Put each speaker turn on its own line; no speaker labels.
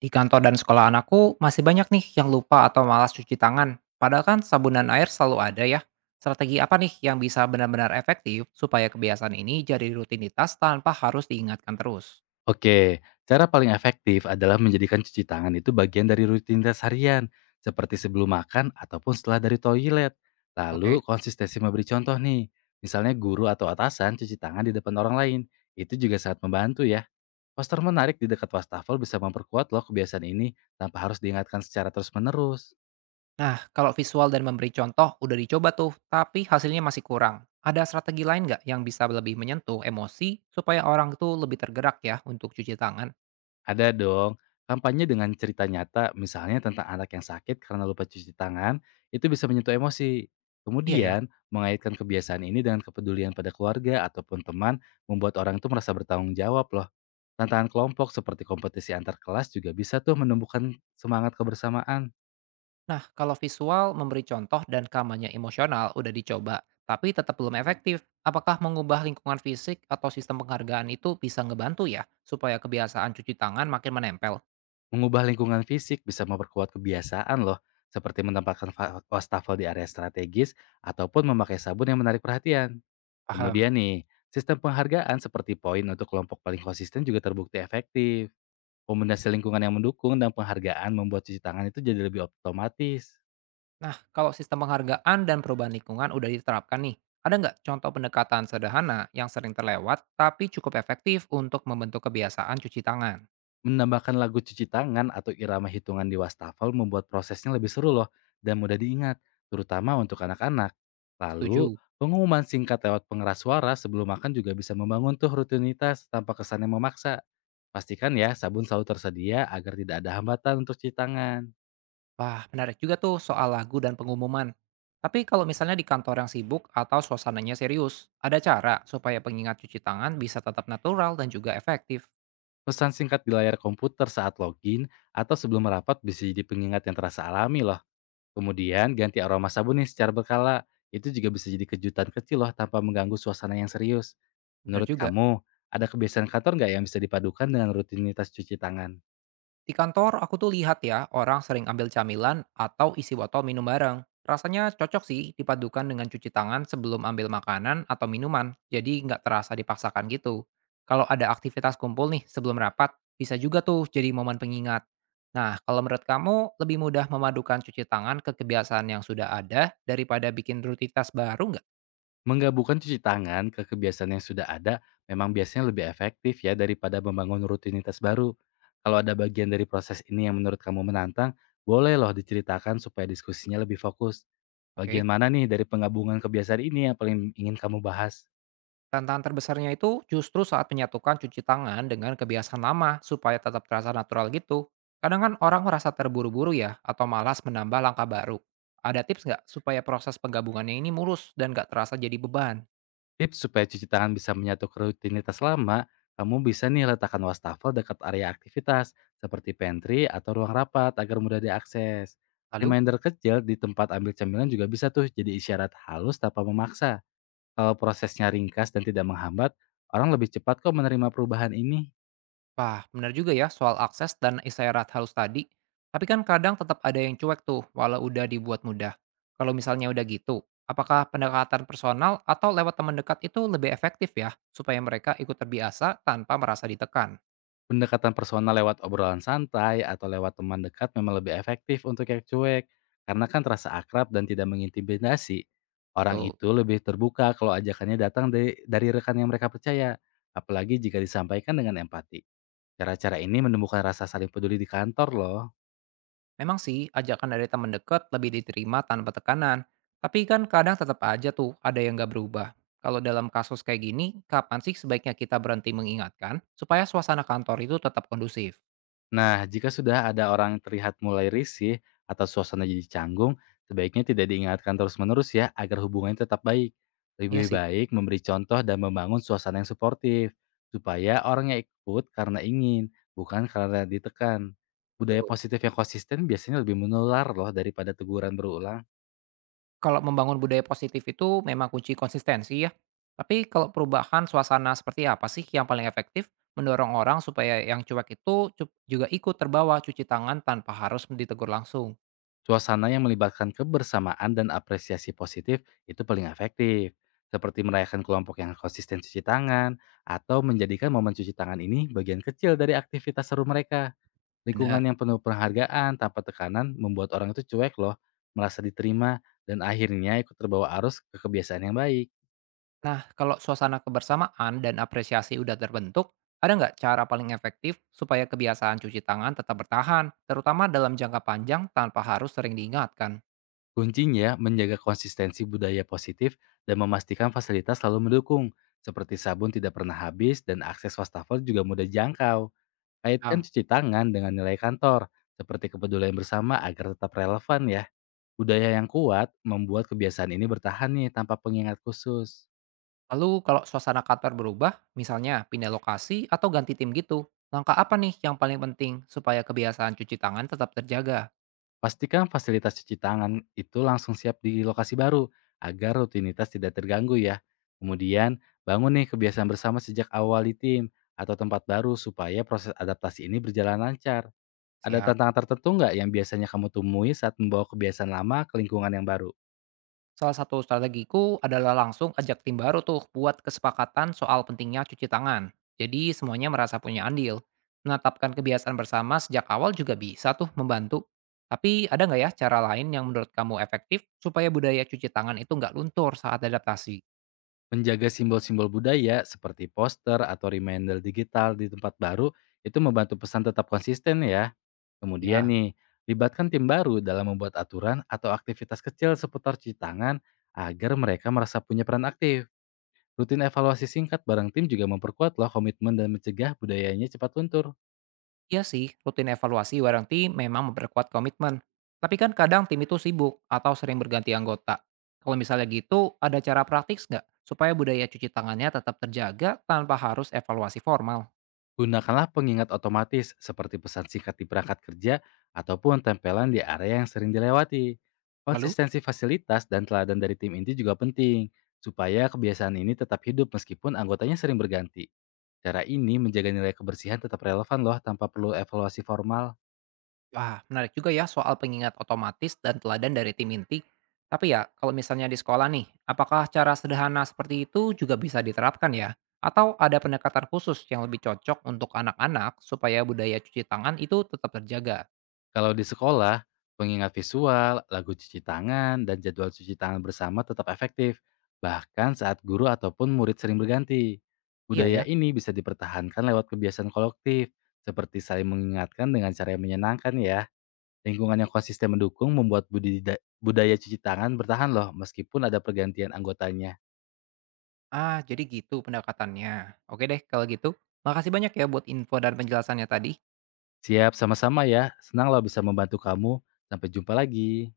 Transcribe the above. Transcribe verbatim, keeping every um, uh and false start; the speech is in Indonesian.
Di kantor dan sekolah anakku masih banyak nih yang lupa atau malas cuci tangan. Padahal kan sabun dan air selalu ada ya. Strategi apa nih yang bisa benar-benar efektif supaya kebiasaan ini jadi rutinitas tanpa harus diingatkan terus?
Oke, cara paling efektif adalah menjadikan cuci tangan itu bagian dari rutinitas harian, seperti sebelum makan ataupun setelah dari toilet.
Oke.
Lalu konsistensi memberi contoh nih, misalnya guru atau atasan cuci tangan di depan orang lain, itu juga sangat membantu ya. Poster menarik di dekat wastafel bisa memperkuat loh kebiasaan ini tanpa harus diingatkan secara terus-menerus.
Nah, kalau visual dan memberi contoh udah dicoba tuh, tapi hasilnya masih kurang. Ada strategi lain nggak yang bisa lebih menyentuh emosi supaya orang tuh lebih tergerak ya untuk cuci tangan?
Ada dong. Kampanye dengan cerita nyata, misalnya tentang anak yang sakit karena lupa cuci tangan, itu bisa menyentuh emosi.
Iya ya.
Kemudian, mengaitkan kebiasaan ini dengan kepedulian pada keluarga ataupun teman, membuat orang itu merasa bertanggung jawab loh. Tantangan kelompok seperti kompetisi antar kelas juga bisa tuh menumbuhkan semangat kebersamaan.
Nah, kalau visual, memberi contoh dan kampanye emosional udah dicoba, tapi tetap belum efektif. Apakah mengubah lingkungan fisik atau sistem penghargaan itu bisa ngebantu ya, supaya kebiasaan cuci tangan makin menempel?
Mengubah lingkungan fisik bisa memperkuat kebiasaan loh, seperti menempatkan fa- wastafel di area strategis ataupun memakai sabun yang menarik perhatian.
Paham.
Kemudian nih, sistem penghargaan seperti poin untuk kelompok paling konsisten juga terbukti efektif. Kombinasi lingkungan yang mendukung dan penghargaan membuat cuci tangan itu jadi lebih otomatis.
Nah, kalau sistem penghargaan dan perubahan lingkungan udah diterapkan nih, ada nggak contoh pendekatan sederhana yang sering terlewat tapi cukup efektif untuk membentuk kebiasaan cuci tangan?
Menambahkan lagu cuci tangan atau irama hitungan di wastafel membuat prosesnya lebih seru loh dan mudah diingat, terutama untuk anak-anak. Lalu,
Setuju.
pengumuman singkat lewat pengeras suara sebelum makan juga bisa membangun tuh rutinitas tanpa kesan yang memaksa. Pastikan ya sabun selalu tersedia agar tidak ada hambatan untuk cuci tangan.
Wah, menarik juga tuh soal lagu dan pengumuman. Tapi kalau misalnya di kantor yang sibuk atau suasananya serius, ada cara supaya pengingat cuci tangan bisa tetap natural dan juga efektif.
Pesan singkat di layar komputer saat login atau sebelum merapat bisa jadi pengingat yang terasa alami loh. Kemudian ganti aroma sabun nih secara berkala. Itu juga bisa jadi kejutan kecil loh tanpa mengganggu suasana yang serius.
Benar
Menurut
juga.
kamu, ada kebiasaan kantor nggak yang bisa dipadukan dengan rutinitas cuci tangan?
Di kantor, aku tuh lihat ya, orang sering ambil camilan atau isi botol minum bareng. Rasanya cocok sih dipadukan dengan cuci tangan sebelum ambil makanan atau minuman, jadi nggak terasa dipaksakan gitu. Kalau ada aktivitas kumpul nih sebelum rapat, bisa juga tuh jadi momen pengingat. Nah, kalau menurut kamu, lebih mudah memadukan cuci tangan ke kebiasaan yang sudah ada daripada bikin rutinitas baru nggak?
Menggabungkan cuci tangan ke kebiasaan yang sudah ada memang biasanya lebih efektif ya daripada membangun rutinitas baru. Kalau ada bagian dari proses ini yang menurut kamu menantang, boleh loh diceritakan supaya diskusinya lebih fokus. Bagian
Oke.
mana nih dari penggabungan kebiasaan ini yang paling ingin kamu bahas?
Tantangan terbesarnya itu justru saat menyatukan cuci tangan dengan kebiasaan lama supaya tetap terasa natural gitu. Kadang kan orang merasa terburu-buru ya atau malas menambah langkah baru. Ada tips nggak supaya proses penggabungannya ini mulus dan nggak terasa jadi beban?
Tips supaya cuci tangan bisa menyatu ke rutinitas lama, kamu bisa nih letakkan wastafel dekat area aktivitas, seperti pantry atau ruang rapat agar mudah diakses.
Lalu,
Reminder kecil di tempat ambil cemilan juga bisa tuh jadi isyarat halus tanpa memaksa. Kalau prosesnya ringkas dan tidak menghambat, orang lebih cepat kok menerima perubahan ini.
wah benar juga ya soal akses dan isyarat halus tadi. Tapi kan kadang tetap ada yang cuek tuh walau udah dibuat mudah. Kalau misalnya udah gitu, apakah pendekatan personal atau lewat teman dekat itu lebih efektif ya supaya mereka ikut terbiasa tanpa merasa ditekan?
Pendekatan personal lewat obrolan santai atau lewat teman dekat memang lebih efektif untuk yang cuek, karena kan terasa akrab dan tidak mengintimidasi. Orang
Betul.
itu lebih terbuka kalau ajakannya datang dari, dari rekan yang mereka percaya, apalagi jika disampaikan dengan empati. Cara-cara ini menumbuhkan rasa saling peduli di kantor loh.
Memang sih, ajakan dari teman dekat lebih diterima tanpa tekanan. Tapi kan kadang tetap aja tuh ada yang nggak berubah. Kalau dalam kasus kayak gini, kapan sih sebaiknya kita berhenti mengingatkan supaya suasana kantor itu tetap kondusif?
Nah, jika sudah ada orang terlihat mulai risih atau suasana jadi canggung, sebaiknya tidak diingatkan terus-menerus ya agar hubungannya tetap baik.
Iya
Lebih
sih,
baik memberi contoh dan membangun suasana yang suportif, supaya orangnya ikut karena ingin, bukan karena ditekan. Budaya
betul.
positif yang konsisten biasanya lebih menular loh daripada teguran berulang.
Kalau membangun budaya positif itu memang kunci konsistensi ya. Tapi kalau perubahan suasana seperti apa sih yang paling efektif mendorong orang supaya yang cuek itu cu- juga ikut terbawa cuci tangan tanpa harus ditegur langsung?
Suasana yang melibatkan kebersamaan dan apresiasi positif itu paling efektif, seperti merayakan kelompok yang konsisten cuci tangan, atau menjadikan momen cuci tangan ini bagian kecil dari aktivitas seru mereka. Lingkungan
Benar.
yang penuh penghargaan tanpa tekanan membuat orang itu cuek loh, merasa diterima, dan akhirnya ikut terbawa arus ke kebiasaan yang baik.
Nah, kalau suasana kebersamaan dan apresiasi udah terbentuk, ada nggak cara paling efektif supaya kebiasaan cuci tangan tetap bertahan, terutama dalam jangka panjang tanpa harus sering diingatkan?
Kuncinya menjaga konsistensi budaya positif dan memastikan fasilitas selalu mendukung, seperti sabun tidak pernah habis dan akses wastafel juga mudah jangkau. Kaitkan
Am,
cuci tangan dengan nilai kantor, seperti kepedulian bersama agar tetap relevan ya. Budaya yang kuat membuat kebiasaan ini bertahan nih tanpa pengingat khusus.
Lalu kalau suasana kantor berubah, misalnya pindah lokasi atau ganti tim gitu, langkah apa nih yang paling penting supaya kebiasaan cuci tangan tetap terjaga?
Pastikan fasilitas cuci tangan itu langsung siap di lokasi baru agar rutinitas tidak terganggu ya. Kemudian bangun nih kebiasaan bersama sejak awal di tim atau tempat baru supaya proses adaptasi ini berjalan lancar. Ada
Siap.
tantangan tertentu nggak yang biasanya kamu temui saat membawa kebiasaan lama ke lingkungan yang baru?
Salah satu strategiku adalah langsung ajak tim baru tuh buat kesepakatan soal pentingnya cuci tangan. Jadi semuanya merasa punya andil. Menetapkan kebiasaan bersama sejak awal juga bisa tuh membantu. Tapi ada nggak ya cara lain yang menurut kamu efektif supaya budaya cuci tangan itu nggak luntur saat adaptasi?
Menjaga simbol-simbol budaya seperti poster atau reminder digital di tempat baru itu membantu pesan tetap konsisten ya. Kemudian
Ya.
nih, libatkan tim baru dalam membuat aturan atau aktivitas kecil seputar cuci tangan agar mereka merasa punya peran aktif. Rutin evaluasi singkat bareng tim juga memperkuat loh komitmen dan mencegah budayanya cepat luntur.
Iya sih, rutin evaluasi bareng tim memang memperkuat komitmen. Tapi kan kadang tim itu sibuk atau sering berganti anggota. Kalau misalnya gitu, ada cara praktis nggak supaya budaya cuci tangannya tetap terjaga tanpa harus evaluasi formal?
Gunakanlah pengingat otomatis seperti pesan singkat di perangkat kerja ataupun tempelan di area yang sering dilewati.
Lalu,
Konsistensi fasilitas dan teladan dari tim inti juga penting, supaya kebiasaan ini tetap hidup meskipun anggotanya sering berganti. Cara ini menjaga nilai kebersihan tetap relevan loh tanpa perlu evaluasi formal.
wah menarik juga ya soal pengingat otomatis dan teladan dari tim inti. Tapi ya, kalau misalnya di sekolah nih, apakah cara sederhana seperti itu juga bisa diterapkan ya? Atau ada pendekatan khusus yang lebih cocok untuk anak-anak supaya budaya cuci tangan itu tetap terjaga?
Kalau di sekolah, pengingat visual, lagu cuci tangan, dan jadwal cuci tangan bersama tetap efektif, bahkan saat guru ataupun murid sering berganti.
Iya ya.
Budaya ini bisa dipertahankan lewat kebiasaan kolektif, seperti saling mengingatkan dengan cara yang menyenangkan ya. Lingkungan yang konsisten mendukung membuat budidida- budaya cuci tangan bertahan loh, meskipun ada pergantian anggotanya.
Ah, jadi gitu pendekatannya. Oke deh kalau gitu, makasih banyak ya buat info dan penjelasannya tadi.
Siap, sama-sama ya. Senang loh bisa membantu kamu. Sampai jumpa lagi.